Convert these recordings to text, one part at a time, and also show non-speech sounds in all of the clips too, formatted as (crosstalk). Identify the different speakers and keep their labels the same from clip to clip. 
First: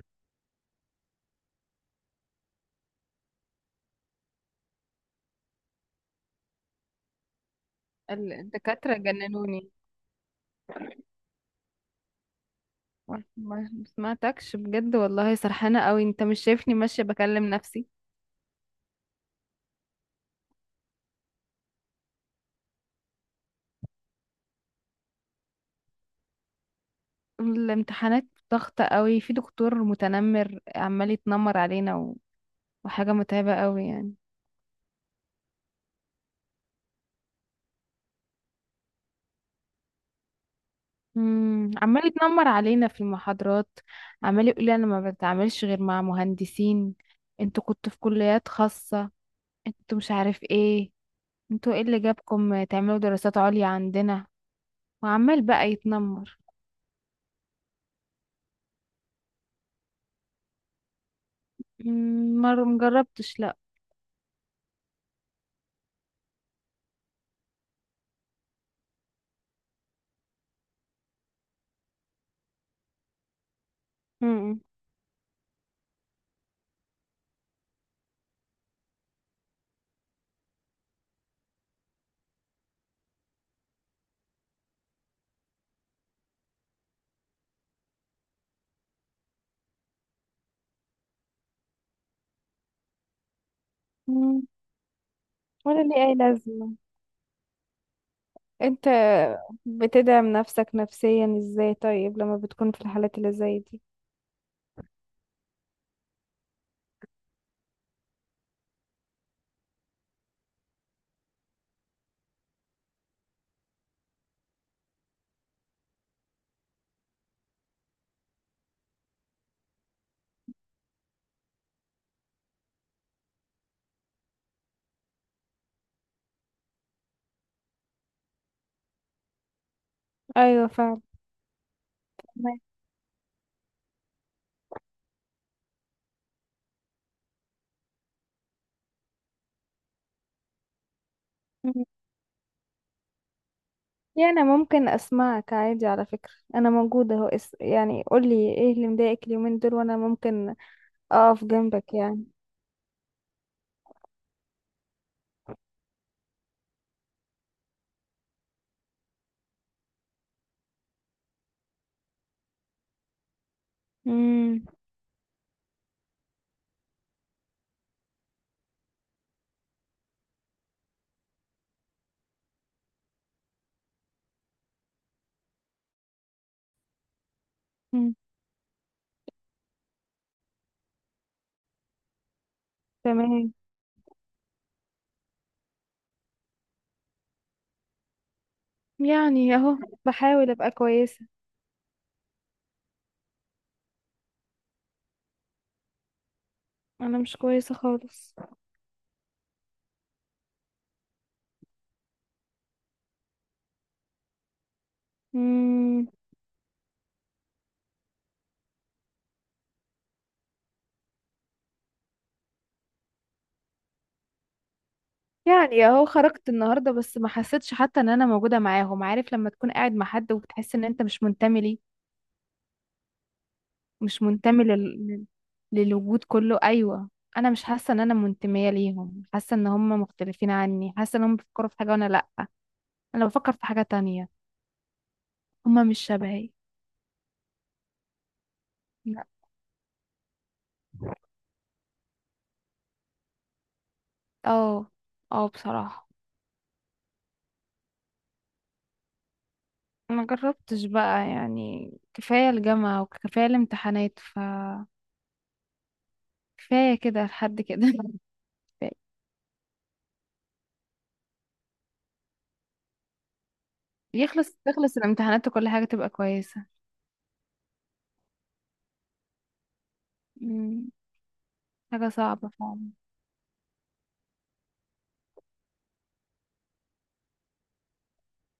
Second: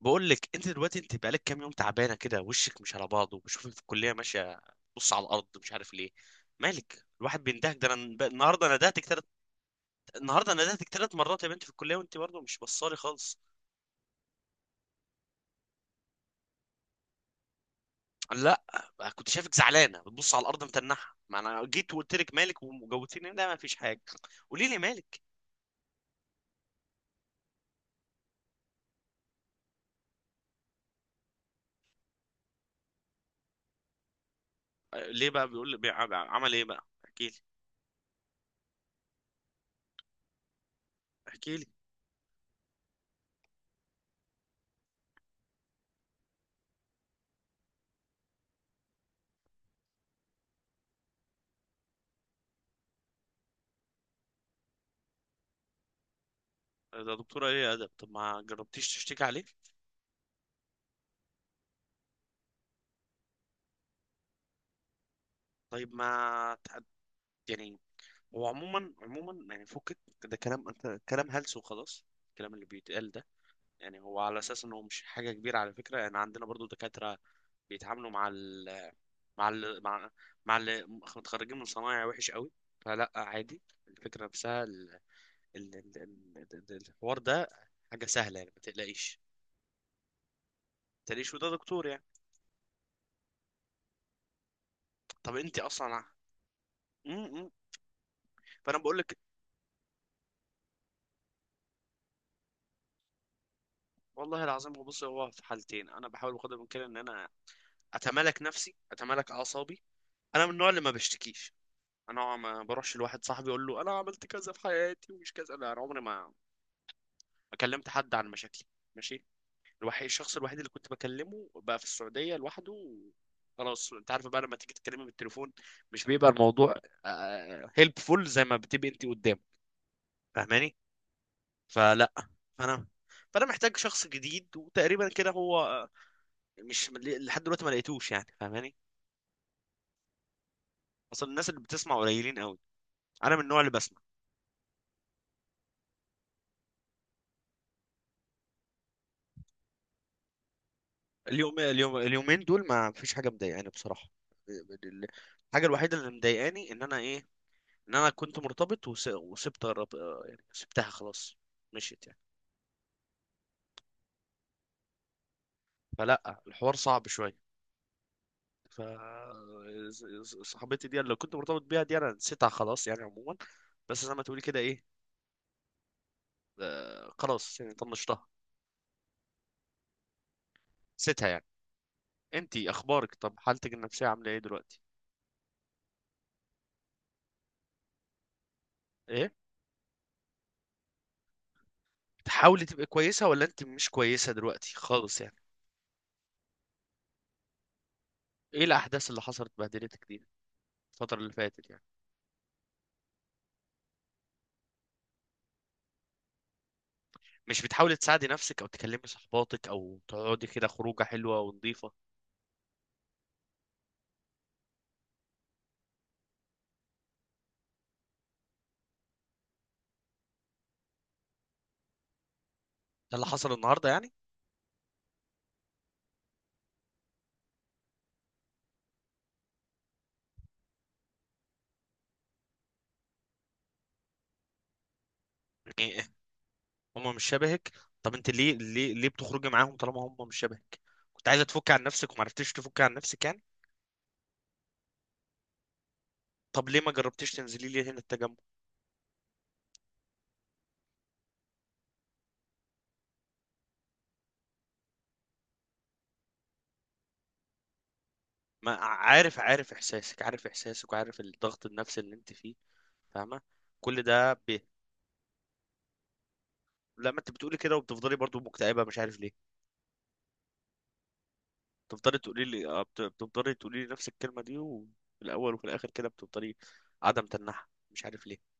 Speaker 1: بقول لك، انت دلوقتي بقالك كام يوم تعبانه كده، وشك مش على بعضه، وبشوفك في الكليه ماشيه، بص على الارض، مش عارف ليه. مالك؟ الواحد بيندهك. ده انا
Speaker 2: الدكاترة جننوني.
Speaker 1: النهارده ندهتك 3 مرات يا بنت في الكليه، وانت برضه مش بصالي خالص.
Speaker 2: ما سمعتكش، بجد والله، سرحانة قوي. انت مش شايفني ماشية بكلم نفسي؟
Speaker 1: لا، كنت شايفك زعلانه بتبص على الارض متنحه، ما انا جيت وقلت لك مالك وجوتيني، لا ما فيش حاجه. قولي لي مالك.
Speaker 2: الامتحانات. ضغطة قوي، في دكتور متنمر عمال يتنمر علينا وحاجة متعبة قوي يعني.
Speaker 1: آه، ليه بقى بيقول لي، عمل ايه بقى؟ احكي لي، احكي لي.
Speaker 2: عمال يتنمر علينا في المحاضرات. عمال يقول لي انا ما بتعاملش غير مع مهندسين، انتوا كنتوا في كليات خاصة، انتوا مش عارف ايه، انتوا ايه اللي جابكم تعملوا دراسات عليا عندنا؟ وعمال بقى يتنمر.
Speaker 1: ده دكتوره ايه يا ادب؟ طب ما جربتيش تشتكي عليه؟
Speaker 2: مرة مجربتش، لا.
Speaker 1: طيب ما تح- يعني هو عموما عموما يعني فكك، ده كلام، انت كلام هلس، وخلاص الكلام اللي بيتقال ده. يعني هو على
Speaker 2: امم
Speaker 1: اساس انه مش حاجه كبيره، على فكره، يعني عندنا برضو دكاتره بيتعاملوا مع ال مع ال مع مع اللي متخرجين من صنايع وحش قوي. فلا عادي. الفكره نفسها ال ال ال ال ال الحوار ده حاجه سهله، يعني ما تقلقيش. ما تقلقيش، وده دكتور يعني.
Speaker 2: مم،
Speaker 1: طب انت
Speaker 2: ولا
Speaker 1: اصلا
Speaker 2: ليه
Speaker 1: ع-
Speaker 2: أي لازمة؟
Speaker 1: م- م. فانا
Speaker 2: انت
Speaker 1: بقول لك،
Speaker 2: بتدعم نفسك نفسيا ازاي طيب لما بتكون في الحالات اللي زي دي؟
Speaker 1: والله العظيم، هو في حالتين. انا بحاول بقدر الامكان ان انا اتمالك نفسي، اتمالك اعصابي. انا من النوع اللي ما بشتكيش. انا ما بروحش لواحد صاحبي اقول له انا عملت كذا في حياتي ومش كذا، لا، انا عمري ما كلمت حد عن مشاكلي. ماشي. الشخص الوحيد اللي كنت بكلمه بقى في السعوديه لوحده خلاص، انت عارف بقى، لما تيجي تتكلمي بالتليفون مش بيبقى الموضوع هيلبفول زي ما بتبقي انت قدام،
Speaker 2: ايوه
Speaker 1: فاهماني؟
Speaker 2: فعلا.
Speaker 1: فلا.
Speaker 2: تمام.
Speaker 1: فانا فانا محتاج شخص جديد، وتقريبا كده هو، مش لحد دلوقتي ما لقيتوش، يعني فاهماني. اصل الناس اللي
Speaker 2: مم.
Speaker 1: بتسمع قليلين قوي. انا من النوع اللي بسمع.
Speaker 2: يعني ممكن اسمعك عادي، على فكرة انا موجودة اهو يعني قولي ايه اللي مضايقك اليومين دول وانا ممكن اقف
Speaker 1: اليوم
Speaker 2: جنبك
Speaker 1: اليوم
Speaker 2: يعني.
Speaker 1: اليومين دول ما فيش حاجه مضايقاني بصراحه. ال- الحاجه الوحيده اللي مضايقاني ان انا ايه، ان انا كنت مرتبط، وسبت الرب... آه، يعني سبتها خلاص، مشيت يعني.
Speaker 2: امم
Speaker 1: فلا الحوار صعب شويه. ف صاحبتي دي اللي كنت مرتبط بيها دي انا نسيتها خلاص، يعني عموما، بس زي ما تقولي كده ايه، خلاص يعني
Speaker 2: مم.
Speaker 1: طنشتها، نسيتها يعني. انتي اخبارك؟ طب
Speaker 2: تمام.
Speaker 1: حالتك النفسيه عامله ايه دلوقتي؟ ايه،
Speaker 2: يعني اهو بحاول ابقى كويسة.
Speaker 1: بتحاولي تبقي كويسه، ولا انت مش كويسه دلوقتي خالص يعني؟
Speaker 2: انا مش كويسة خالص.
Speaker 1: ايه الاحداث اللي حصلت بهدلتك دي الفترة اللي فاتت يعني؟
Speaker 2: امم
Speaker 1: مش بتحاولي تساعدي نفسك او تكلمي صحباتك او تقعدي كده خروجة حلوة ونظيفة؟
Speaker 2: يعني اهو خرجت النهارده، بس ما حسيتش حتى ان انا موجوده معاهم. عارف لما تكون قاعد مع حد وبتحس ان انت مش منتمي ليه؟
Speaker 1: ده اللي حصل النهاردة يعني؟
Speaker 2: مش منتمي لل... لل- للوجود كله، ايوه. انا مش حاسه ان انا منتميه ليهم، حاسه ان هم مختلفين عني، حاسه ان هم بيفكروا في حاجه وانا لا. انا بفكر في حاجه تانية. هم مش
Speaker 1: يعني
Speaker 2: شبهي.
Speaker 1: هم مش شبهك. طب انت ليه
Speaker 2: لا.
Speaker 1: بتخرجي معاهم طالما هم مش شبهك؟ كنت عايزة تفكي عن نفسك ومعرفتيش تفكي عن نفسك يعني.
Speaker 2: اه، اه بصراحه.
Speaker 1: طب ليه ما جربتيش تنزلي لي هنا التجمع؟
Speaker 2: ما جربتش بقى، يعني كفايه الجامعه وكفايه الامتحانات ف كفايه كده لحد كده (laughs)
Speaker 1: ما
Speaker 2: كفاية.
Speaker 1: عارف، عارف احساسك وعارف الضغط النفسي اللي انت فيه، فاهمة. كل ده
Speaker 2: تخلص الامتحانات وكل حاجه تبقى كويسه.
Speaker 1: لما انت بتقولي كده وبتفضلي برضو مكتئبة، مش عارف ليه.
Speaker 2: مم. حاجة
Speaker 1: تفضلي تقولي
Speaker 2: صعبة
Speaker 1: لي
Speaker 2: فعلا.
Speaker 1: بتفضلي تقولي لي نفس الكلمه دي، وفي الاول وفي الاخر كده بتفضلي عدم تنحى، مش عارف ليه.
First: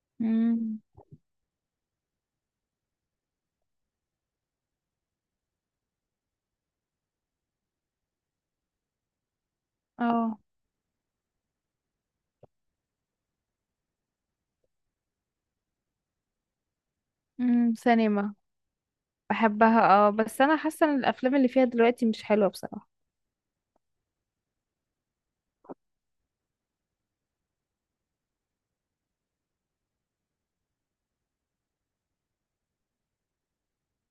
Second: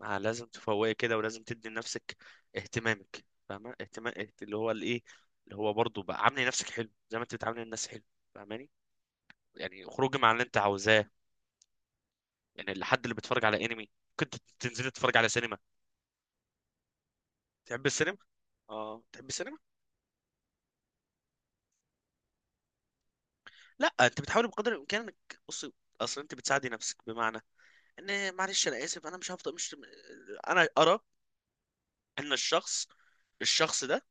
Speaker 1: ما لازم
Speaker 2: مم.
Speaker 1: تفوقي كده، ولازم تدي لنفسك اهتمامك، فاهمه؟ اهتمام، اللي هو الايه، اللي هو برضه بقى، عاملي نفسك حلو زي ما انت بتعاملي الناس حلو، فاهماني؟ يعني خروجي مع
Speaker 2: اه.
Speaker 1: اللي انت عاوزاه. يعني الحد اللي بيتفرج على انمي، كنت تنزلي تتفرج على سينما.
Speaker 2: مم.
Speaker 1: تحب السينما،
Speaker 2: سينما.
Speaker 1: اه، تحب السينما.
Speaker 2: بحبها، اه، بس انا حاسة ان الافلام اللي فيها دلوقتي مش حلوة بصراحة.
Speaker 1: لا، انت بتحاولي بقدر الامكان انك بصي، اصل انت بتساعدي نفسك بمعنى ان، معلش، انا اسف، انا مش هفضل مش انا ارى ان الشخص الشخص ده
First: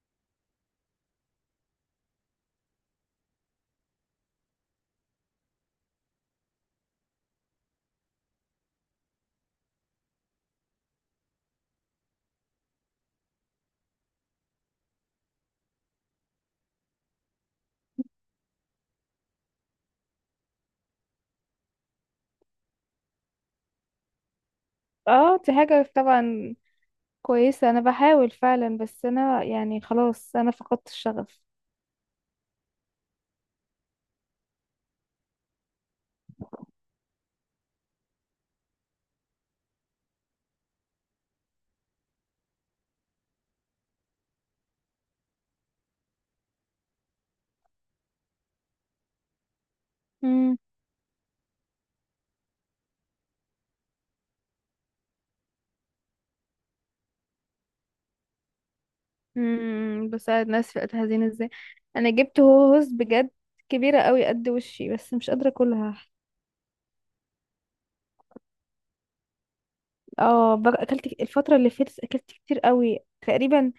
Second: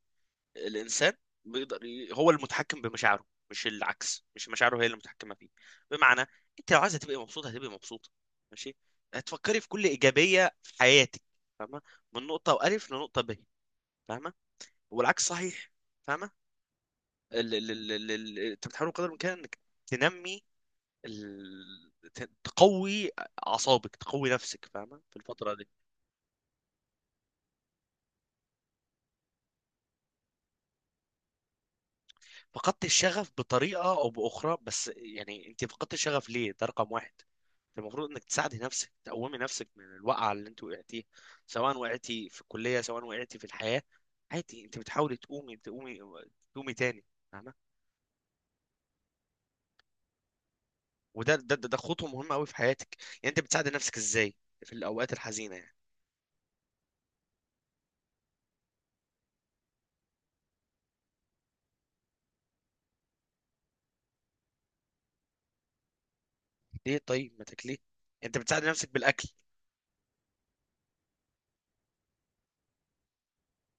Speaker 1: الانسان بيقدر هو المتحكم بمشاعره، مش العكس، مش مشاعره هي اللي متحكمه فيه. بمعنى، انت لو عايزه تبقي مبسوطه هتبقي مبسوطه. ماشي، هتفكري في كل ايجابيه في حياتك، فاهمه، من نقطه والف لنقطه ب، فاهمه، والعكس صحيح، فاهمه. انت بتحاول قدر الامكان انك تنمي، تقوي اعصابك، تقوي نفسك، فاهمه، في
Speaker 2: اه،
Speaker 1: الفتره
Speaker 2: دي
Speaker 1: دي.
Speaker 2: حاجة طبعا كويسة، انا بحاول فعلا، بس انا يعني خلاص انا فقدت الشغف.
Speaker 1: فقدت الشغف بطريقة أو بأخرى، بس يعني أنت فقدت الشغف ليه، ده رقم واحد. أنت المفروض إنك تساعدي نفسك، تقومي نفسك من الوقعة اللي أنت وقعتيها، سواء وقعتي في الكلية سواء وقعتي في الحياة، عادي، أنت بتحاولي تقومي، تقومي، تقومي تاني، فاهمة. وده ده ده ده خطوة مهمة أوي في حياتك. يعني أنت بتساعدي نفسك إزاي في الأوقات الحزينة يعني؟
Speaker 2: بساعد ناس في وقت حزين ازاي؟ انا جبت هوز بجد كبيره قوي قد وشي، بس مش قادره اكلها.
Speaker 1: ليه؟ طيب ما تاكليه. أنت بتساعدي نفسك بالأكل،
Speaker 2: اكلت الفتره اللي فاتت اكلت كتير قوي تقريبا.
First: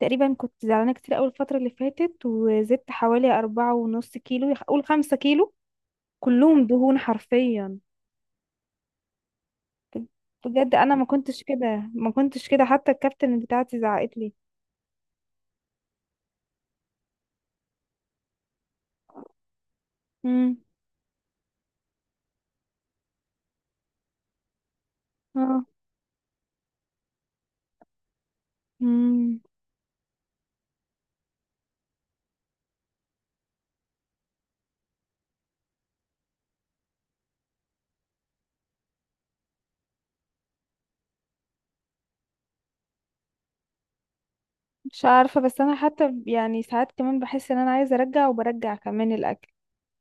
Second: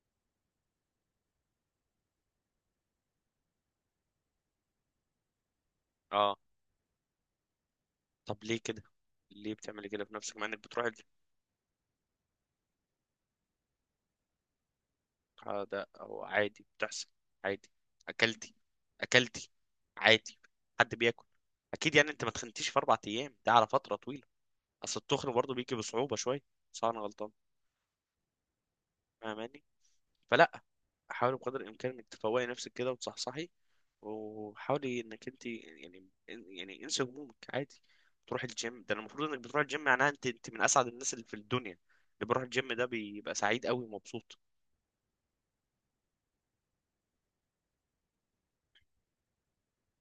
Speaker 2: تقريبا كنت زعلانه كتير قوي الفتره اللي فاتت، وزدت حوالي 4.5 كيلو، قول 5 كيلو.
Speaker 1: اه.
Speaker 2: كلهم دهون حرفيا.
Speaker 1: طب ليه كده؟ ليه بتعملي كده
Speaker 2: ب-
Speaker 1: في نفسك، مع انك
Speaker 2: بجد
Speaker 1: بتروحي؟
Speaker 2: انا ما كنتش كده، ما كنتش كده، حتى الكابتن بتاعتي زعقت لي.
Speaker 1: آه، ده هو عادي، بتحصل عادي. اكلتي، اكلتي، عادي،
Speaker 2: امم
Speaker 1: حد بياكل. اكيد يعني انت ما تخنتيش في 4 ايام، ده على فتره طويله. اصل التخن برضه
Speaker 2: اه.
Speaker 1: بيجي بصعوبه شويه. صح، انا غلطان.
Speaker 2: امم
Speaker 1: فاهماني؟ فلا، حاولي بقدر الامكان انك تفوقي نفسك كده وتصحصحي، وحاولي انك انت يعني، انسي همومك عادي، تروحي الجيم. ده المفروض انك بتروحي الجيم، معناها انت من اسعد الناس اللي في الدنيا. اللي بيروح الجيم ده بيبقى سعيد قوي ومبسوط.
Speaker 2: مش عارفة، بس أنا حتى يعني ساعات كمان بحس إن أنا عايزة أرجع، وبرجع كمان الأكل.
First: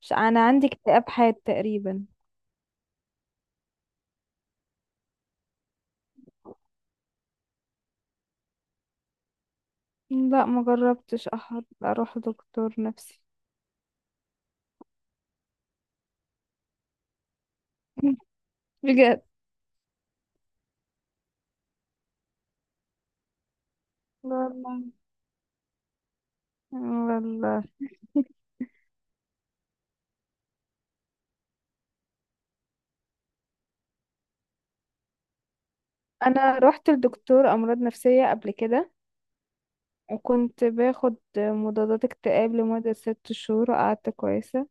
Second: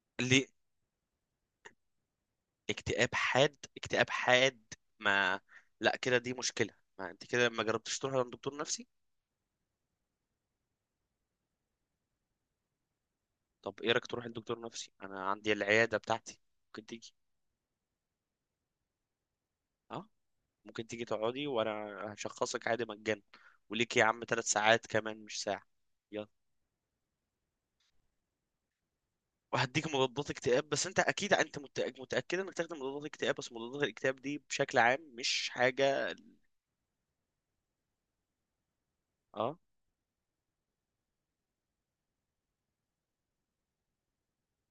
Speaker 2: مش
Speaker 1: اللي
Speaker 2: أنا عندي اكتئاب حاد تقريبا.
Speaker 1: اكتئاب حاد، اكتئاب حاد. ما لا، كده دي مشكلة. ما انت كده ما جربتش تروح عند دكتور نفسي؟
Speaker 2: لا ما جربتش أحد أروح دكتور نفسي.
Speaker 1: طب ايه رايك تروح لدكتور نفسي؟ انا عندي العيادة بتاعتي، ممكن تيجي.
Speaker 2: (laughs) بجد،
Speaker 1: اه، ممكن تيجي تقعدي وانا هشخصك عادي مجانا. وليك يا عم ثلاث
Speaker 2: والله
Speaker 1: ساعات كمان، مش ساعة. يلا.
Speaker 2: والله.
Speaker 1: وهديك مضادات اكتئاب، بس انت اكيد، انت متأكد، متأكد انك تاخد مضادات اكتئاب؟ بس مضادات الاكتئاب دي بشكل عام مش حاجة.
Speaker 2: أنا رحت لدكتور أمراض نفسية قبل كده،
Speaker 1: اه.
Speaker 2: وكنت باخد مضادات اكتئاب لمدة 6 شهور وقعدت كويسة.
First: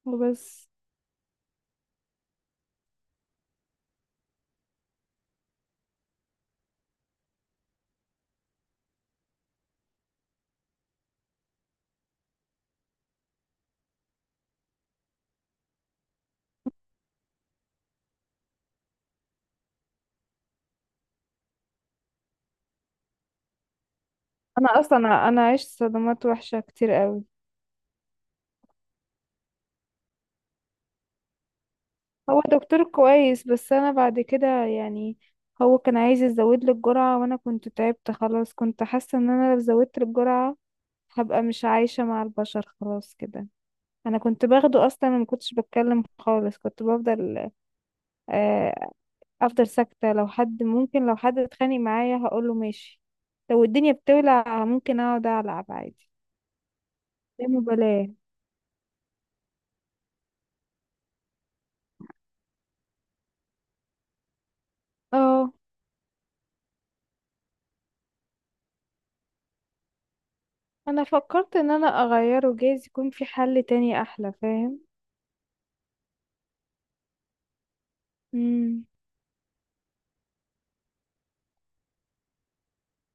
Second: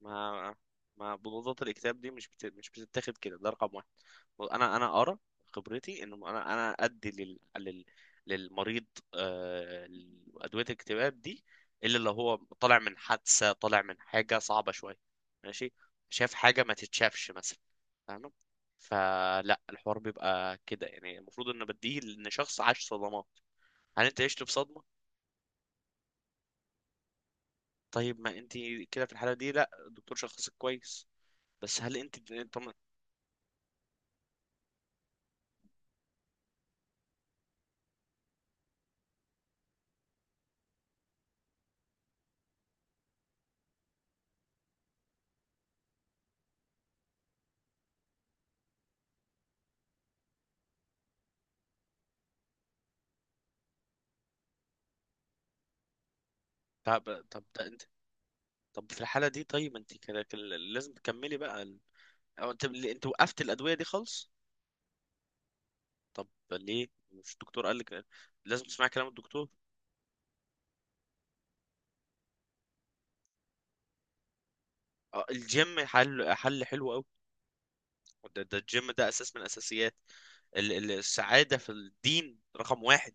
Speaker 1: ما
Speaker 2: وبس.
Speaker 1: ما بطولات الاكتاب دي مش بتتاخد كده، ده رقم واحد. انا ارى، خبرتي، ان انا ادي للمريض آه... ادويه الاكتئاب دي الا لو هو طالع من حادثه، طالع من حاجه صعبه شويه، ماشي، شاف حاجه ما تتشافش مثلا، فاهم؟ فلا الحوار بيبقى كده، يعني المفروض ان بديه ان شخص عاش صدمات. هل انت عشت في
Speaker 2: أنا
Speaker 1: صدمه؟
Speaker 2: أصلا، أنا عشت صدمات وحشة كتير قوي.
Speaker 1: طيب ما انت كده في الحاله دي، لا، الدكتور شخصك كويس، بس هل انت؟
Speaker 2: هو دكتور كويس بس انا بعد كده يعني، هو كان عايز يزود لي الجرعة وانا كنت تعبت خلاص، كنت حاسة ان انا لو زودت الجرعة هبقى مش عايشة مع البشر خلاص كده. انا كنت باخده اصلا ما كنتش بتكلم خالص، كنت بفضل آه، افضل ساكتة. لو حد ممكن، لو حد اتخانق معايا هقوله ماشي، لو الدنيا بتولع ممكن اقعد العب عادي.
Speaker 1: طب، طب
Speaker 2: لا
Speaker 1: ده انت،
Speaker 2: مبالاة.
Speaker 1: طب في الحالة دي، طيب انت كده كده لازم تكملي بقى او انت وقفت الأدوية دي خالص؟
Speaker 2: اه،
Speaker 1: طب ليه؟ مش الدكتور قال لك لازم تسمعي كلام الدكتور؟
Speaker 2: انا فكرت ان انا اغيره، جايز يكون في حل تاني احلى، فاهم؟
Speaker 1: اه، الجيم حل، حل حلو قوي. ده, ده
Speaker 2: مم.
Speaker 1: الجيم ده اساس من اساسيات السعادة. في الدين، رقم واحد.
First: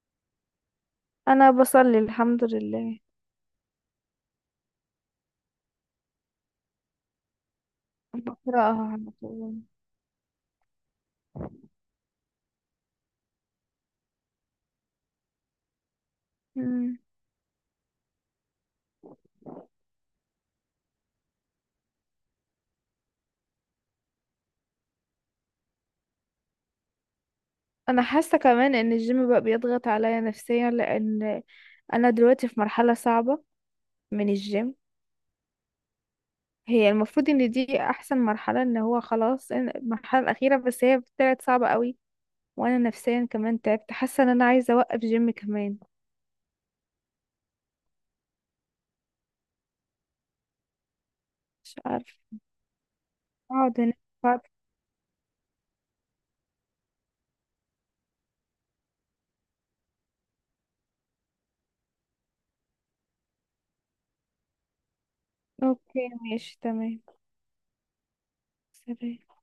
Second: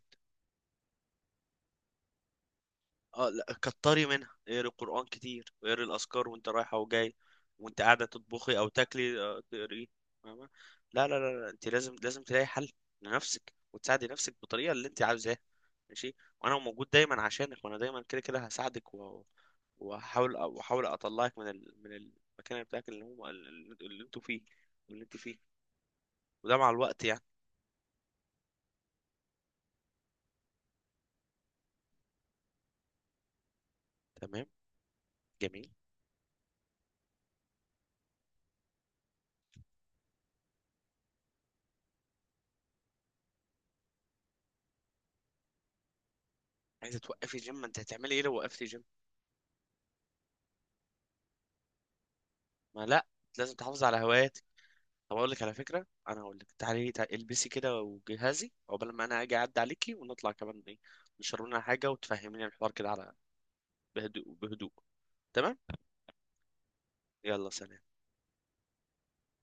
Speaker 2: انا بصلي الحمد لله،
Speaker 1: اه، لا كتري منها، اقري القرآن كتير، واقري الأذكار وانت رايحة وجاي، وانت قاعدة تطبخي أو
Speaker 2: بقراها على
Speaker 1: تاكلي
Speaker 2: طول.
Speaker 1: تقري. فاهمة؟ لا لا لا لا، انت لازم، تلاقي حل لنفسك، وتساعدي نفسك بالطريقة اللي انت عاوزاها. ماشي. وانا موجود
Speaker 2: مم.
Speaker 1: دايما عشانك، وانا دايما كده كده هساعدك وأحاول أطلعك من من المكان بتاعك اللي هو اللي انتوا فيه واللي انت فيه، وده مع الوقت يعني.
Speaker 2: انا حاسه كمان ان الجيم بقى بيضغط عليا نفسيا، لان انا دلوقتي في مرحله صعبه من
Speaker 1: تمام،
Speaker 2: الجيم.
Speaker 1: جميل.
Speaker 2: هي المفروض ان دي احسن مرحله، ان هو خلاص المرحله الاخيره، بس هي طلعت صعبه قوي، وانا نفسيا كمان تعبت، حاسه ان انا عايزه اوقف جيم كمان.
Speaker 1: عايزة توقفي جيم؟ ما انت هتعملي ايه لو وقفتي جيم؟
Speaker 2: مش عارفه.
Speaker 1: ما لا، لازم
Speaker 2: اقعد
Speaker 1: تحافظي
Speaker 2: هنا.
Speaker 1: على
Speaker 2: أقعد.
Speaker 1: هواياتك. طب اقول لك على فكره، انا هقول لك تعالي، تعالي البسي كده وجهازي عقبال ما انا اجي اعدي عليكي، ونطلع كمان ايه، نشرب لنا حاجه وتفهميني الحوار كده على، بهدوء، بهدوء. تمام.
Speaker 2: اوكي، ماشي تمام.
Speaker 1: يلا، سلام.
Speaker 2: سلام.